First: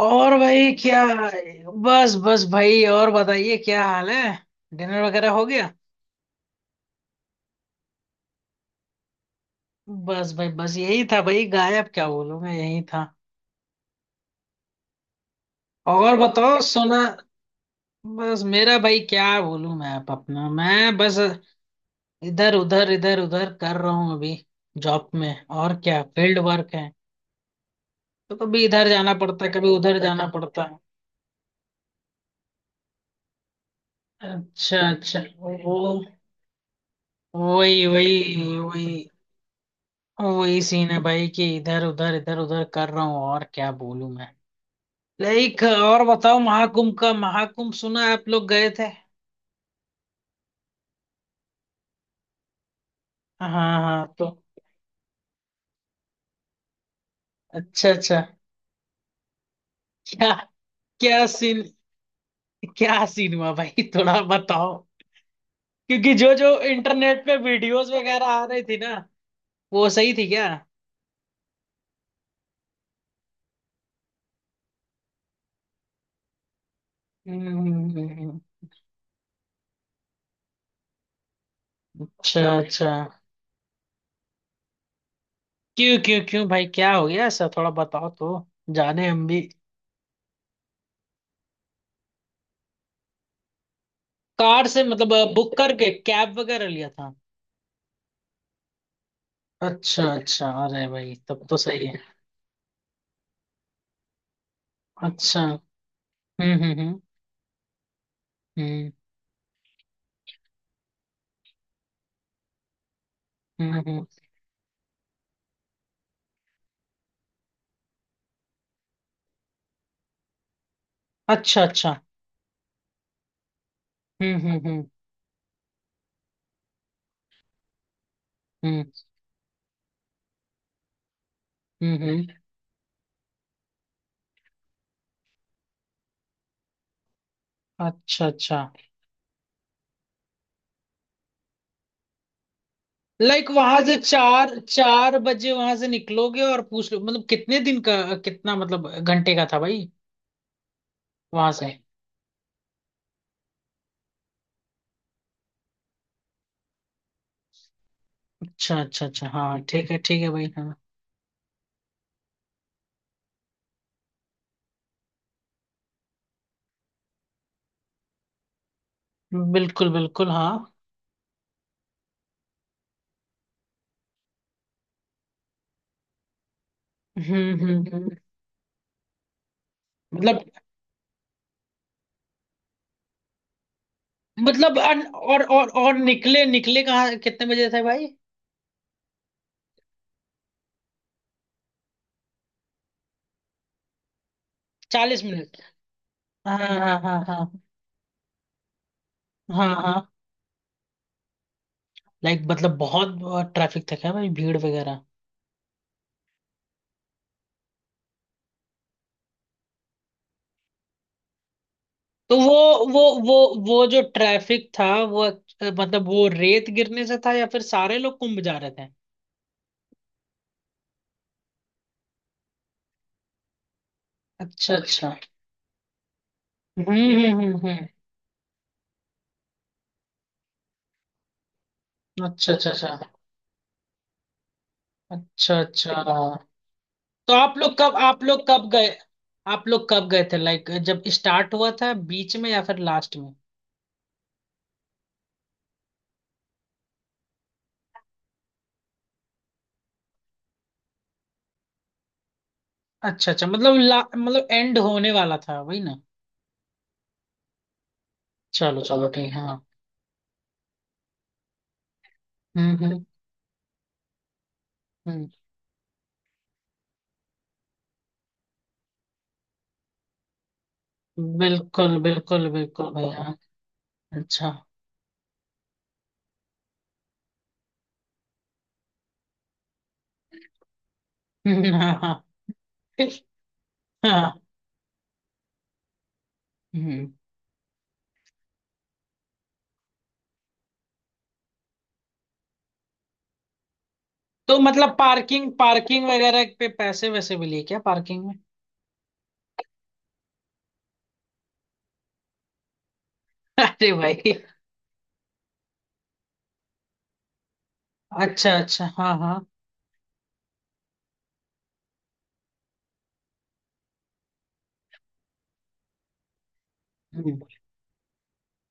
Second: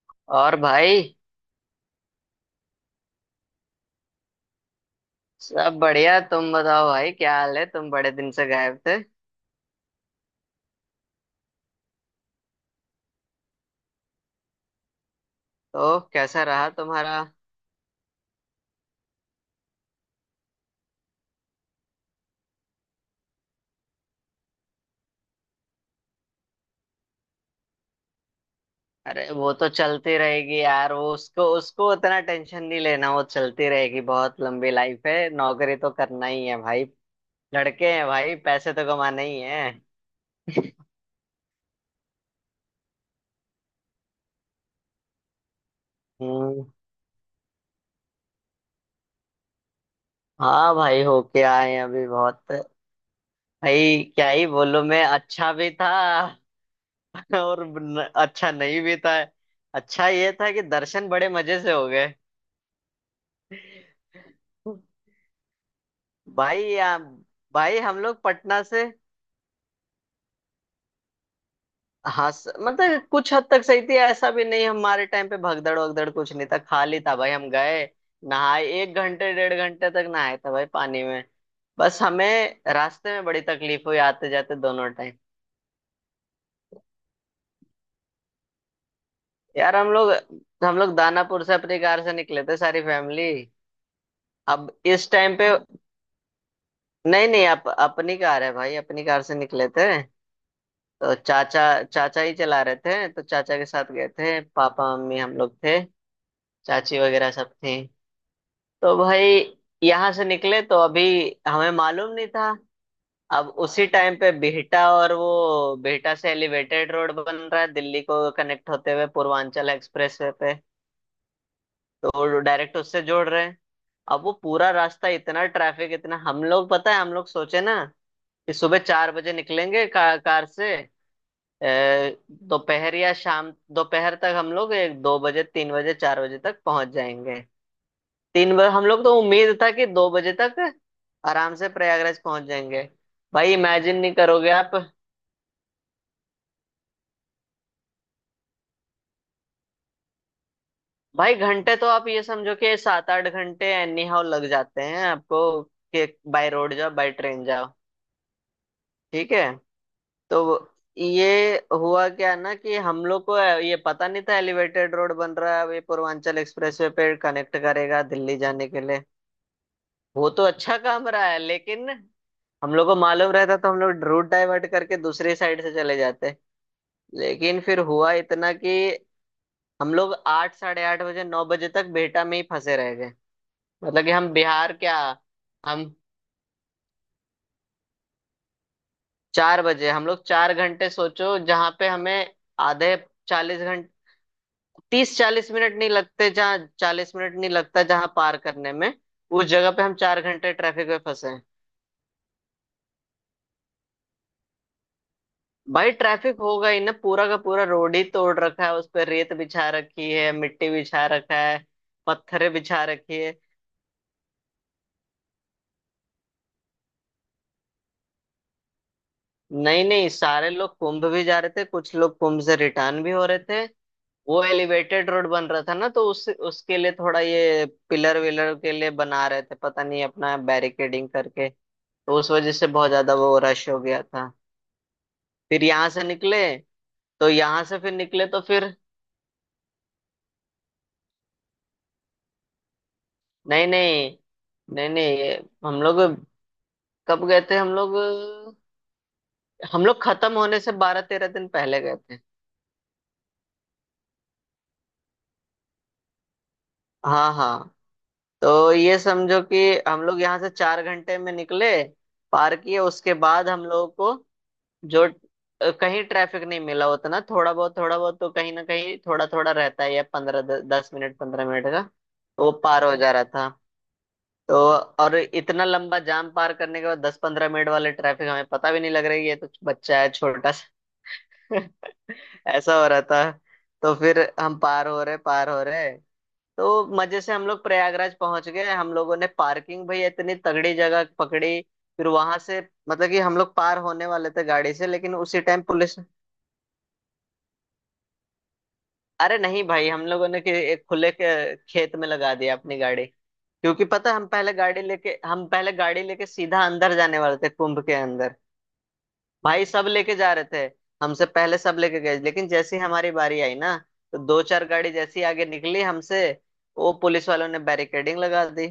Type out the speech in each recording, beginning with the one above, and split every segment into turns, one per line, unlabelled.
और
और
भाई क्या?
भाई
बस बस भाई, और बताइए क्या हाल है। डिनर वगैरह हो गया?
सब बढ़िया। तुम बताओ भाई, क्या हाल है? तुम बड़े दिन से गायब थे।
बस भाई, बस यही था भाई, गायब क्या बोलूं मैं, यही था।
तो
और
कैसा
बताओ,
रहा
सुना।
तुम्हारा?
बस मेरा भाई क्या बोलूं मैं, आप अपना, मैं बस इधर उधर कर रहा हूँ अभी। जॉब में और क्या, फील्ड वर्क है, तो कभी इधर जाना
अरे
पड़ता है,
वो तो
कभी उधर
चलती
जाना
रहेगी
पड़ता है।
यार, वो उसको उसको उतना टेंशन नहीं लेना, वो चलती रहेगी। बहुत लंबी
अच्छा
लाइफ
अच्छा,
है, नौकरी
वो
तो करना ही है भाई।
वही
लड़के हैं भाई,
वही
पैसे तो
वही,
कमाना ही है।
वही सीन है भाई कि इधर उधर कर रहा हूँ, और क्या बोलूं मैं। लाइक और बताओ,
हम्म।
महाकुंभ का, महाकुंभ सुना है, आप लोग गए थे।
हाँ भाई, होके आए हैं अभी। बहुत
हाँ हाँ
भाई
हाँ,
क्या
तो
ही बोलूं मैं, अच्छा भी था और
अच्छा
न,
अच्छा।
अच्छा नहीं भी था। अच्छा
क्या?
ये था कि दर्शन
क्या
बड़े मजे
सीन?
से हो गए।
क्या सीन हुआ भाई थोड़ा बताओ। क्योंकि जो जो
भाई
इंटरनेट पे
भाई
वीडियोस
हम लोग
वगैरह आ रही
पटना
थी
से।
ना, वो सही थी क्या?
हाँ मतलब कुछ हद तक सही थी, ऐसा भी नहीं। हमारे टाइम पे भगदड़ वगदड़ कुछ नहीं था, खाली था भाई।
हम्म
हम गए,
हम्म, हम्म।
नहाए, 1 घंटे 1.5 घंटे तक नहाए था भाई पानी में। बस
अच्छा
हमें
अच्छा।
रास्ते में बड़ी तकलीफ हुई आते जाते दोनों टाइम।
क्यों क्यों क्यों भाई, क्या हो गया ऐसा, थोड़ा बताओ तो, जाने हम भी।
यार हम लोग दानापुर से अपनी कार से निकले थे, सारी फैमिली।
कार
अब
से
इस
मतलब,
टाइम पे,
बुक करके कैब वगैरह लिया था?
नहीं नहीं अपनी कार है भाई, अपनी कार से निकले थे।
अच्छा अच्छा, अरे भाई
तो
तब तो
चाचा
सही है।
चाचा ही चला रहे थे, तो चाचा के साथ गए थे, पापा मम्मी हम
अच्छा।
लोग थे, चाची
हम्म।
वगैरह सब थी।
हम्म
तो भाई यहाँ से निकले तो अभी हमें मालूम नहीं था, अब
हम्म
उसी
हम्म,
टाइम पे बिहटा, और वो बिहटा से एलिवेटेड रोड बन रहा है दिल्ली को कनेक्ट होते हुए पूर्वांचल एक्सप्रेस वे पे।
अच्छा अच्छा।
तो डायरेक्ट उससे जोड़ रहे हैं। अब वो
हम्म हम्म
पूरा
हम्म
रास्ता इतना ट्रैफिक, इतना हम लोग पता है, हम लोग सोचे ना कि सुबह
हम्म
चार बजे निकलेंगे कार से। अ,
हम्म हम्म,
दोपहर या शाम, दोपहर तक हम लोग 1 2 बजे 3 बजे 4 बजे तक पहुंच जाएंगे।
अच्छा
तीन
अच्छा।
बजे हम लोग, तो उम्मीद था कि 2 बजे तक आराम से प्रयागराज पहुंच जाएंगे।
लाइक
भाई
वहां
इमेजिन
से
नहीं करोगे
चार
आप।
चार बजे वहां से निकलोगे, और पूछ लो मतलब कितने दिन का, कितना मतलब घंटे का था भाई
भाई
वहां से।
घंटे तो आप ये समझो कि 7 8 घंटे एनी हाउ लग जाते हैं आपको, कि बाय रोड जाओ बाय ट्रेन जाओ।
अच्छा अच्छा अच्छा,
ठीक है,
हाँ ठीक है, ठीक है
तो
भाई, हाँ।
ये हुआ क्या ना, कि हम लोग को ये पता नहीं था एलिवेटेड रोड बन रहा है, अब ये पूर्वांचल एक्सप्रेसवे पे कनेक्ट करेगा दिल्ली जाने के लिए।
बिल्कुल बिल्कुल
वो तो
हाँ।
अच्छा काम रहा है, लेकिन हम लोग को मालूम रहता तो हम लोग रूट डाइवर्ट करके दूसरी साइड से चले जाते।
हम्म
लेकिन फिर
हम्म
हुआ
हम्म।
इतना कि हम लोग
मतलब,
8 साढ़े 8 बजे 9 बजे तक बेहटा में ही फंसे रह गए। मतलब कि हम बिहार
मतलब
क्या, हम
और निकले निकले कहाँ, कितने बजे थे भाई?
4 बजे, हम लोग 4 घंटे, सोचो जहाँ पे हमें आधे 40 घंटे, तीस
चालीस
चालीस
मिनट
मिनट नहीं लगते
हाँ
जहाँ,
हाँ
चालीस
हाँ
मिनट
हाँ
नहीं लगता जहाँ पार करने में, उस
हाँ
जगह पे हम
हाँ।
4 घंटे ट्रैफिक में फंसे।
लाइक मतलब बहुत, बहुत ट्रैफिक था क्या भाई, भीड़ वगैरह?
भाई ट्रैफिक होगा ही ना, पूरा का पूरा रोड ही तोड़ रखा है, उस पर रेत बिछा रखी है, मिट्टी बिछा रखा है,
तो
पत्थरे बिछा रखी है।
वो जो ट्रैफिक था, वो मतलब वो रेत गिरने से था, या फिर सारे लोग कुंभ जा रहे थे?
नहीं नहीं सारे लोग कुंभ भी जा रहे थे, कुछ लोग कुंभ से रिटर्न भी हो रहे थे। वो
अच्छा
एलिवेटेड
अच्छा।
रोड बन रहा था ना, तो उस उसके लिए
हम्म
थोड़ा
हम्म हम्म
ये
हम्म।
पिलर विलर के लिए बना रहे थे, पता नहीं अपना बैरिकेडिंग करके। तो उस वजह
अच्छा
से
अच्छा
बहुत
अच्छा।
ज्यादा वो रश हो गया था।
अच्छा
फिर यहाँ
अच्छा।
से निकले, तो
तो आप
यहाँ
लोग
से फिर
कब, आप
निकले तो
लोग कब
फिर,
गए, आप लोग कब गए थे, लाइक जब स्टार्ट हुआ था, बीच में, या फिर लास्ट में?
नहीं नहीं नहीं नहीं, ये हम लोग कब गए थे, हम लोग खत्म होने से 12 13 दिन पहले गए थे।
अच्छा अच्छा मतलब मतलब एंड होने वाला था वही ना।
हाँ हाँ। तो
चलो
ये
चलो ठीक है,
समझो कि
हाँ।
हम लोग यहाँ से 4 घंटे में निकले, पार
हम्म
किए,
हम्म
उसके बाद हम लोगों को जो
हम्म।
कहीं ट्रैफिक नहीं मिला उतना। थोड़ा बहुत तो कहीं ना कहीं थोड़ा थोड़ा रहता ही है, या पंद्रह 10 मिनट 15 मिनट का,
बिल्कुल
तो
बिल्कुल
वो पार
बिल्कुल
हो जा रहा
भैया।
था।
अच्छा।
तो और इतना लंबा जाम पार करने के बाद 10 15 मिनट वाले ट्रैफिक हमें पता भी नहीं लग रही है, ये तो बच्चा है छोटा सा
हाँ
ऐसा हो रहा था। तो फिर
हाँ,
हम पार हो रहे पार हो रहे, तो
हम्म।
मजे से हम लोग प्रयागराज पहुंच गए। हम लोगों ने पार्किंग भैया इतनी तगड़ी जगह पकड़ी। फिर वहां से, मतलब कि हम लोग पार होने वाले थे
तो
गाड़ी से,
मतलब
लेकिन उसी
पार्किंग,
टाइम पुलिस।
पार्किंग वगैरह पे पैसे वैसे भी लिए क्या पार्किंग में?
अरे नहीं भाई, हम लोगों ने कि एक खुले के खेत में लगा दिया अपनी गाड़ी। क्योंकि
अरे
पता है
भाई।
हम पहले गाड़ी लेके सीधा अंदर जाने वाले थे कुंभ के अंदर।
अच्छा अच्छा, हाँ हाँ।
भाई सब लेके जा रहे थे, हमसे पहले सब लेके गए, लेकिन जैसे ही हमारी बारी आई ना, तो दो चार गाड़ी जैसी आगे निकली हमसे, वो पुलिस
हम्म।
वालों ने बैरिकेडिंग लगा दी।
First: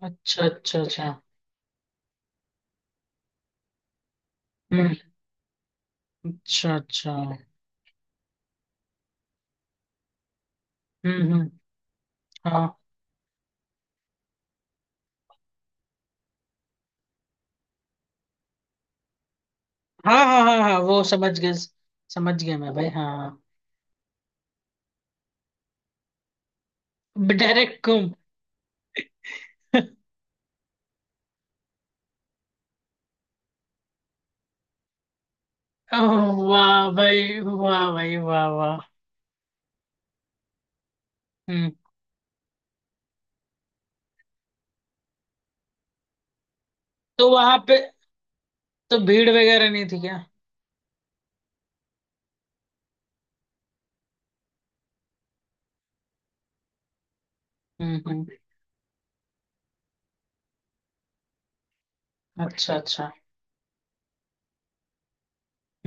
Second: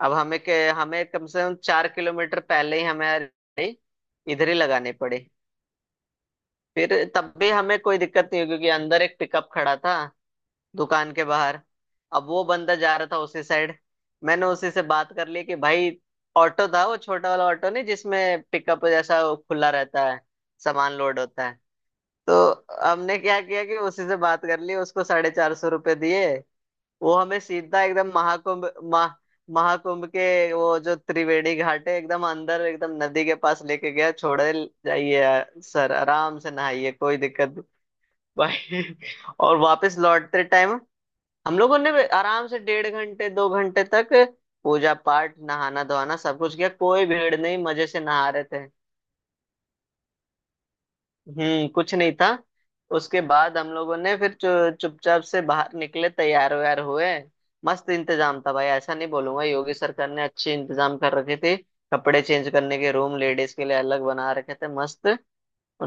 अब हमें
अच्छा
के
अच्छा
हमें
अच्छा।
कम से कम 4 किलोमीटर पहले ही हमें गाड़ी इधर ही लगानी
हम्म।
पड़ी।
अच्छा
फिर
अच्छा।
तब भी हमें कोई दिक्कत नहीं हुई, क्योंकि अंदर एक पिकअप खड़ा था दुकान के
हम्म।
बाहर। अब वो
हाँ
बंदा जा रहा था उसी साइड, मैंने उसी से बात कर ली कि भाई, ऑटो था वो, छोटा वाला ऑटो नहीं, जिसमें पिकअप जैसा वो खुला रहता है,
हाँ हाँ हाँ हाँ,
सामान
वो
लोड
समझ
होता
गए,
है।
समझ गया
तो
मैं भाई,
हमने क्या
हाँ।
किया कि उसी से बात कर ली, उसको ₹450 दिए। वो हमें
डायरेक्ट
सीधा एकदम
कुम
महाकुंभ, महा महाकुंभ के वो जो त्रिवेणी घाट है, एकदम अंदर एकदम नदी के पास लेके गया, छोड़े। जाइए यार, सर आराम से
वाह
नहाइए, कोई
भाई,
दिक्कत नहीं।
वाह भाई, वाह वाह।
भाई, और वापस लौटते टाइम हम
हम्म।
लोगों ने भी आराम से 1.5 घंटे 2 घंटे तक पूजा पाठ नहाना धोना सब कुछ किया, कोई
तो
भीड़ नहीं,
वहां पे,
मजे से नहा रहे थे।
तो भीड़ वगैरह नहीं थी क्या?
हम्म, कुछ नहीं था। उसके बाद हम लोगों ने फिर चुपचाप से बाहर निकले, तैयार वैयार हुए, मस्त
हम्म।
इंतजाम था भाई, ऐसा नहीं बोलूंगा, योगी सरकार ने अच्छे इंतजाम कर रखे थे। कपड़े चेंज
अच्छा
करने के
अच्छा।
रूम लेडीज के लिए अलग बना रखे थे मस्त,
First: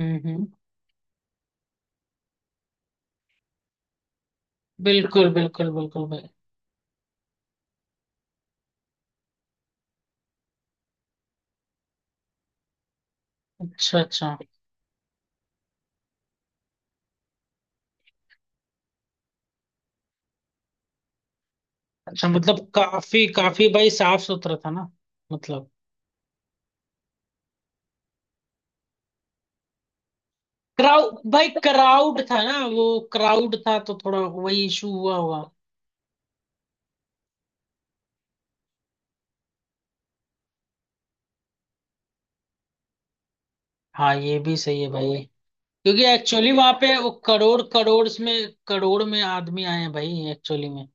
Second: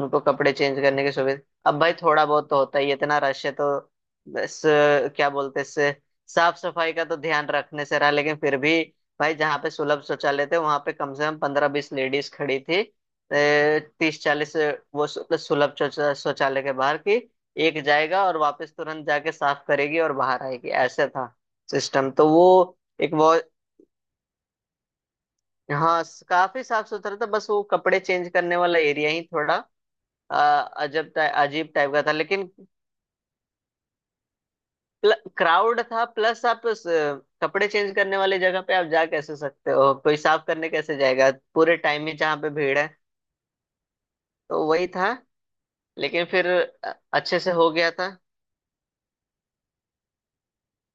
हम्म।
कपड़े चेंज करने की सुविधा। अब भाई थोड़ा बहुत तो होता ही है, इतना रश है तो। बस क्या
बिल्कुल
बोलते हैं,
बिल्कुल
इससे
बिल्कुल भाई।
साफ सफाई का तो ध्यान रखने से रहा, लेकिन फिर भी भाई जहाँ पे सुलभ शौचालय थे, वहां पे कम से कम 15 20 लेडीज खड़ी थी,
अच्छा
तीस
अच्छा
चालीस वो सुलभ शौचालय के बाहर की, एक जाएगा और वापस तुरंत जाके साफ करेगी और बाहर आएगी, ऐसे था सिस्टम
अच्छा,
तो वो।
मतलब
एक
काफी
बहुत,
काफी भाई साफ सुथरा था ना, मतलब?
हाँ काफी साफ सुथरा था। बस वो कपड़े चेंज करने वाला एरिया ही थोड़ा अजब
क्राउड
टाइप
भाई,
अजीब टाइप का था,
क्राउड था
लेकिन
ना वो? क्राउड था तो थोड़ा वही इशू हुआ हुआ
क्राउड था, प्लस आप कपड़े चेंज करने वाली जगह पे आप जा कैसे सकते हो, कोई साफ करने कैसे जाएगा पूरे टाइम ही जहाँ पे भीड़ है।
हाँ ये भी
तो
सही
वही
है
था।
भाई। क्योंकि
लेकिन फिर
एक्चुअली वहां पे वो
अच्छे से
करोड़
हो गया
करोड़
था।
में, करोड़ में आदमी आए हैं भाई एक्चुअली में।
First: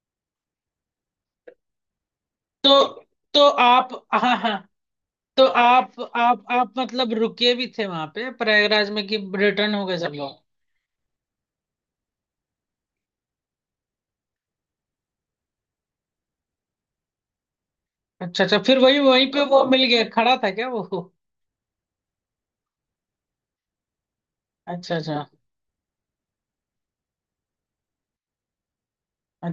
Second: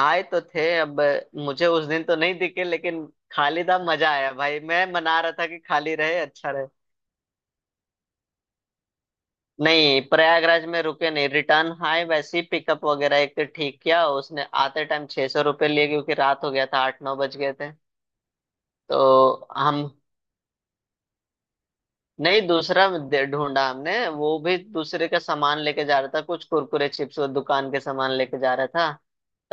आए तो थे, अब मुझे उस दिन तो नहीं दिखे,
तो
लेकिन
तो
खाली था,
आप,
मजा आया
हाँ हाँ।
भाई, मैं मना रहा
तो
था कि खाली रहे अच्छा रहे।
आप मतलब रुके भी थे वहां पे प्रयागराज में, कि रिटर्न हो गए
नहीं
सब लोग?
प्रयागराज में रुके नहीं, रिटर्न आए वैसे ही, पिकअप वगैरह एक तो ठीक किया उसने, आते टाइम ₹600 लिए, क्योंकि रात हो गया था, 8 9 बज गए थे।
अच्छा अच्छा, फिर वही वहीं पे
तो
वो
हम,
मिल गया, खड़ा था क्या वो?
नहीं दूसरा ढूंढा हमने, वो भी
अच्छा
दूसरे का
अच्छा
सामान लेके जा रहा था, कुछ कुरकुरे चिप्स और दुकान के सामान लेके जा रहा था।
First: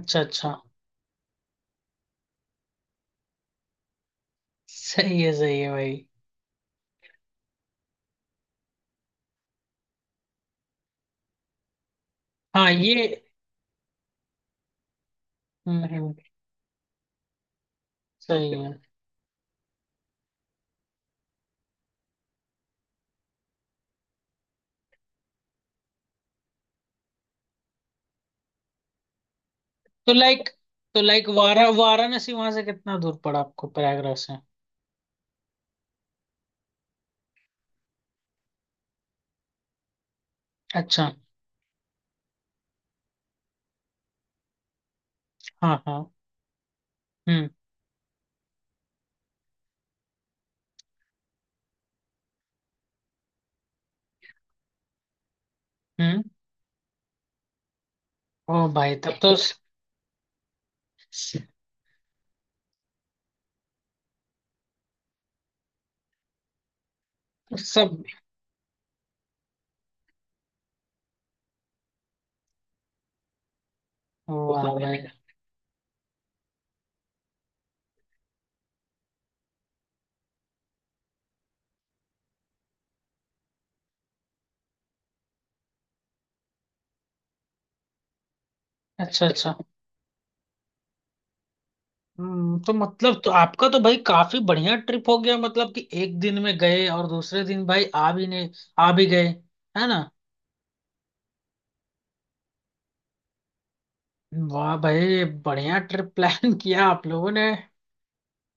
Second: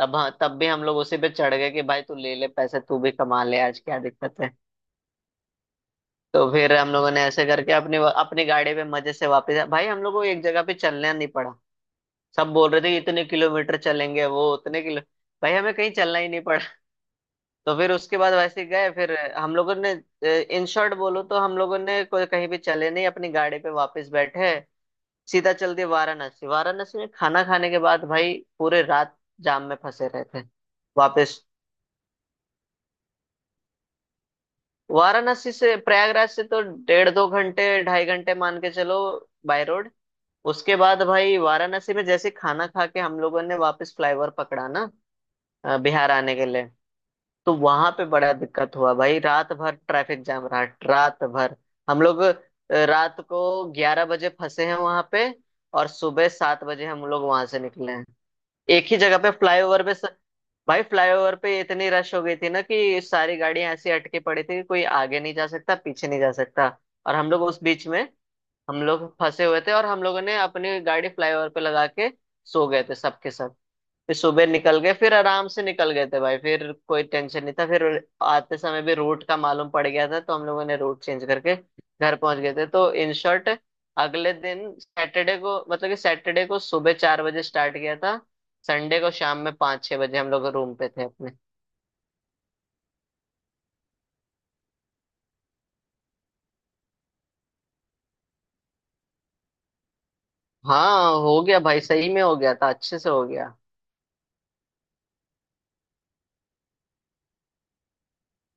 तब हाँ,
अच्छा।
तब भी हम लोग उसी पे चढ़ गए कि भाई तू ले ले पैसे, तू भी कमा ले आज, क्या दिक्कत है।
सही है भाई,
तो फिर हम लोगों ने ऐसे करके अपनी अपनी गाड़ी पे मजे से वापस आए। भाई हम लोग को एक जगह पे चलना नहीं पड़ा। सब
हाँ
बोल रहे थे कि
ये,
इतने किलोमीटर चलेंगे, वो उतने किलो, भाई हमें
हम्म
कहीं
हम्म,
चलना ही नहीं। तो फिर उसके बाद
सही
वैसे
है।
गए, फिर हम लोगों ने, इन शॉर्ट बोलो तो हम लोगों ने कोई कहीं भी चले नहीं, अपनी गाड़ी पे वापस बैठे सीधा चल दिए वाराणसी। वाराणसी में खाना खाने के बाद भाई पूरे रात जाम में फंसे
तो
रहे थे।
लाइक, तो लाइक
वापस
वाराणसी वहां से कितना दूर पड़ा आपको प्रयागराज से?
वाराणसी से, प्रयागराज से तो 1.5 2 घंटे 2.5 घंटे मान के चलो, बाय रोड। उसके बाद
अच्छा।
भाई वाराणसी में जैसे खाना खा के हम लोगों ने वापस फ्लाईओवर पकड़ा ना
हाँ
बिहार
हाँ।
आने के लिए,
हम्म।
तो वहां पे बड़ा दिक्कत हुआ भाई, रात भर ट्रैफिक जाम रहा, रात भर। हम लोग रात को 11 बजे फंसे हैं वहां पे, और
हम्म।
सुबह 7 बजे हम लोग वहां से निकले हैं,
ओ
एक
भाई
ही
तब
जगह पे
तो
फ्लाईओवर पे भाई फ्लाईओवर
स-
पे इतनी रश हो गई थी ना कि सारी गाड़ियां ऐसी अटके पड़ी थी कि कोई आगे नहीं जा सकता पीछे नहीं जा सकता। और हम लोग उस बीच में,
सब,
हम लोग फंसे हुए थे और हम लोगों ने अपनी गाड़ी फ्लाईओवर पे लगा के सो गए थे सबके सब। फिर सुबह
वाह
निकल गए,
भाई।
फिर आराम से निकल गए थे भाई, फिर कोई टेंशन नहीं था फिर। आते समय भी रूट का मालूम पड़ गया था, तो हम लोगों ने रूट चेंज करके घर पहुंच गए थे। तो इन शॉर्ट अगले दिन सैटरडे को, मतलब कि सैटरडे को सुबह 4 बजे स्टार्ट किया था, संडे को
अच्छा
शाम में
अच्छा।
5 6 बजे हम लोग रूम पे थे अपने।
हम्म, तो मतलब तो आपका तो भाई काफी बढ़िया ट्रिप हो गया, मतलब कि एक दिन में गए और दूसरे दिन भाई आ भी नहीं, आ भी गए, है ना?
हाँ हो गया भाई, सही में हो गया था, अच्छे से हो गया।
वाह भाई, बढ़िया ट्रिप प्लान किया आप लोगों ने,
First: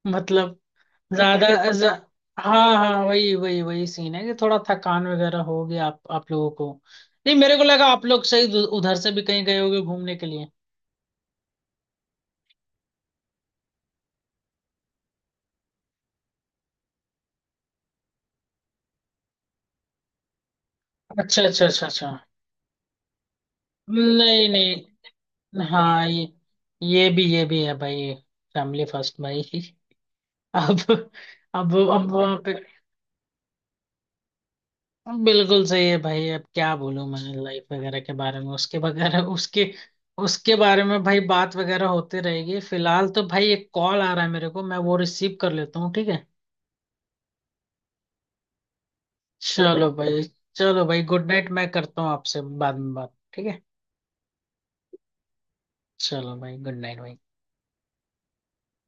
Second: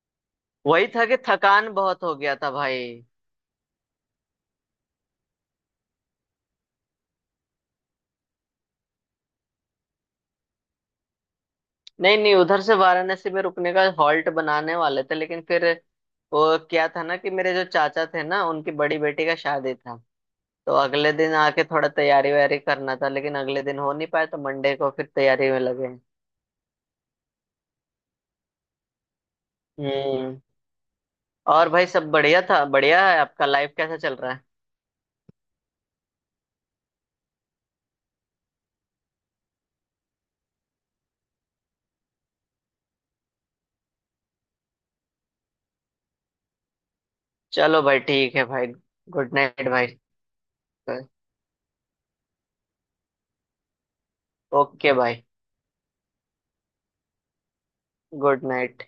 मतलब।
वही था
नहीं
कि
ज्यादा पहले
थकान
खुद।
बहुत हो गया था
हाँ
भाई।
हाँ, वही वही वही सीन है, कि थोड़ा थकान वगैरह हो गया आप लोगों को। नहीं मेरे को लगा आप लोग सही उधर से भी कहीं गए होगे घूमने के लिए।
नहीं नहीं, उधर से वाराणसी में रुकने का हॉल्ट बनाने वाले थे, लेकिन फिर वो क्या था ना कि मेरे जो चाचा थे ना, उनकी बड़ी बेटी का शादी था, तो अगले दिन
अच्छा
आके
अच्छा अच्छा
थोड़ा
अच्छा,
तैयारी वैयारी करना था, लेकिन अगले दिन हो नहीं पाया, तो
नहीं
मंडे को
नहीं,
फिर तैयारी में लगे।
हाँ ये, ये भी है भाई। फैमिली फर्स्ट भाई
हम्म।
अब
और भाई सब
अब वहाँ
बढ़िया
पे
था, बढ़िया है आपका, लाइफ कैसा चल रहा है?
बिल्कुल सही है भाई, अब क्या बोलूं मैं लाइफ वगैरह के बारे में, उसके वगैरह, उसके उसके बारे में भाई, बात वगैरह होती रहेगी। फिलहाल तो भाई एक कॉल आ रहा है मेरे को, मैं वो रिसीव कर लेता हूँ, ठीक है?
चलो भाई ठीक है भाई, गुड नाइट भाई।
चलो भाई। चलो भाई गुड नाइट, मैं करता हूँ आपसे बाद में बात, ठीक है?
ओके भाई,
चलो भाई, गुड नाइट भाई।
Good night.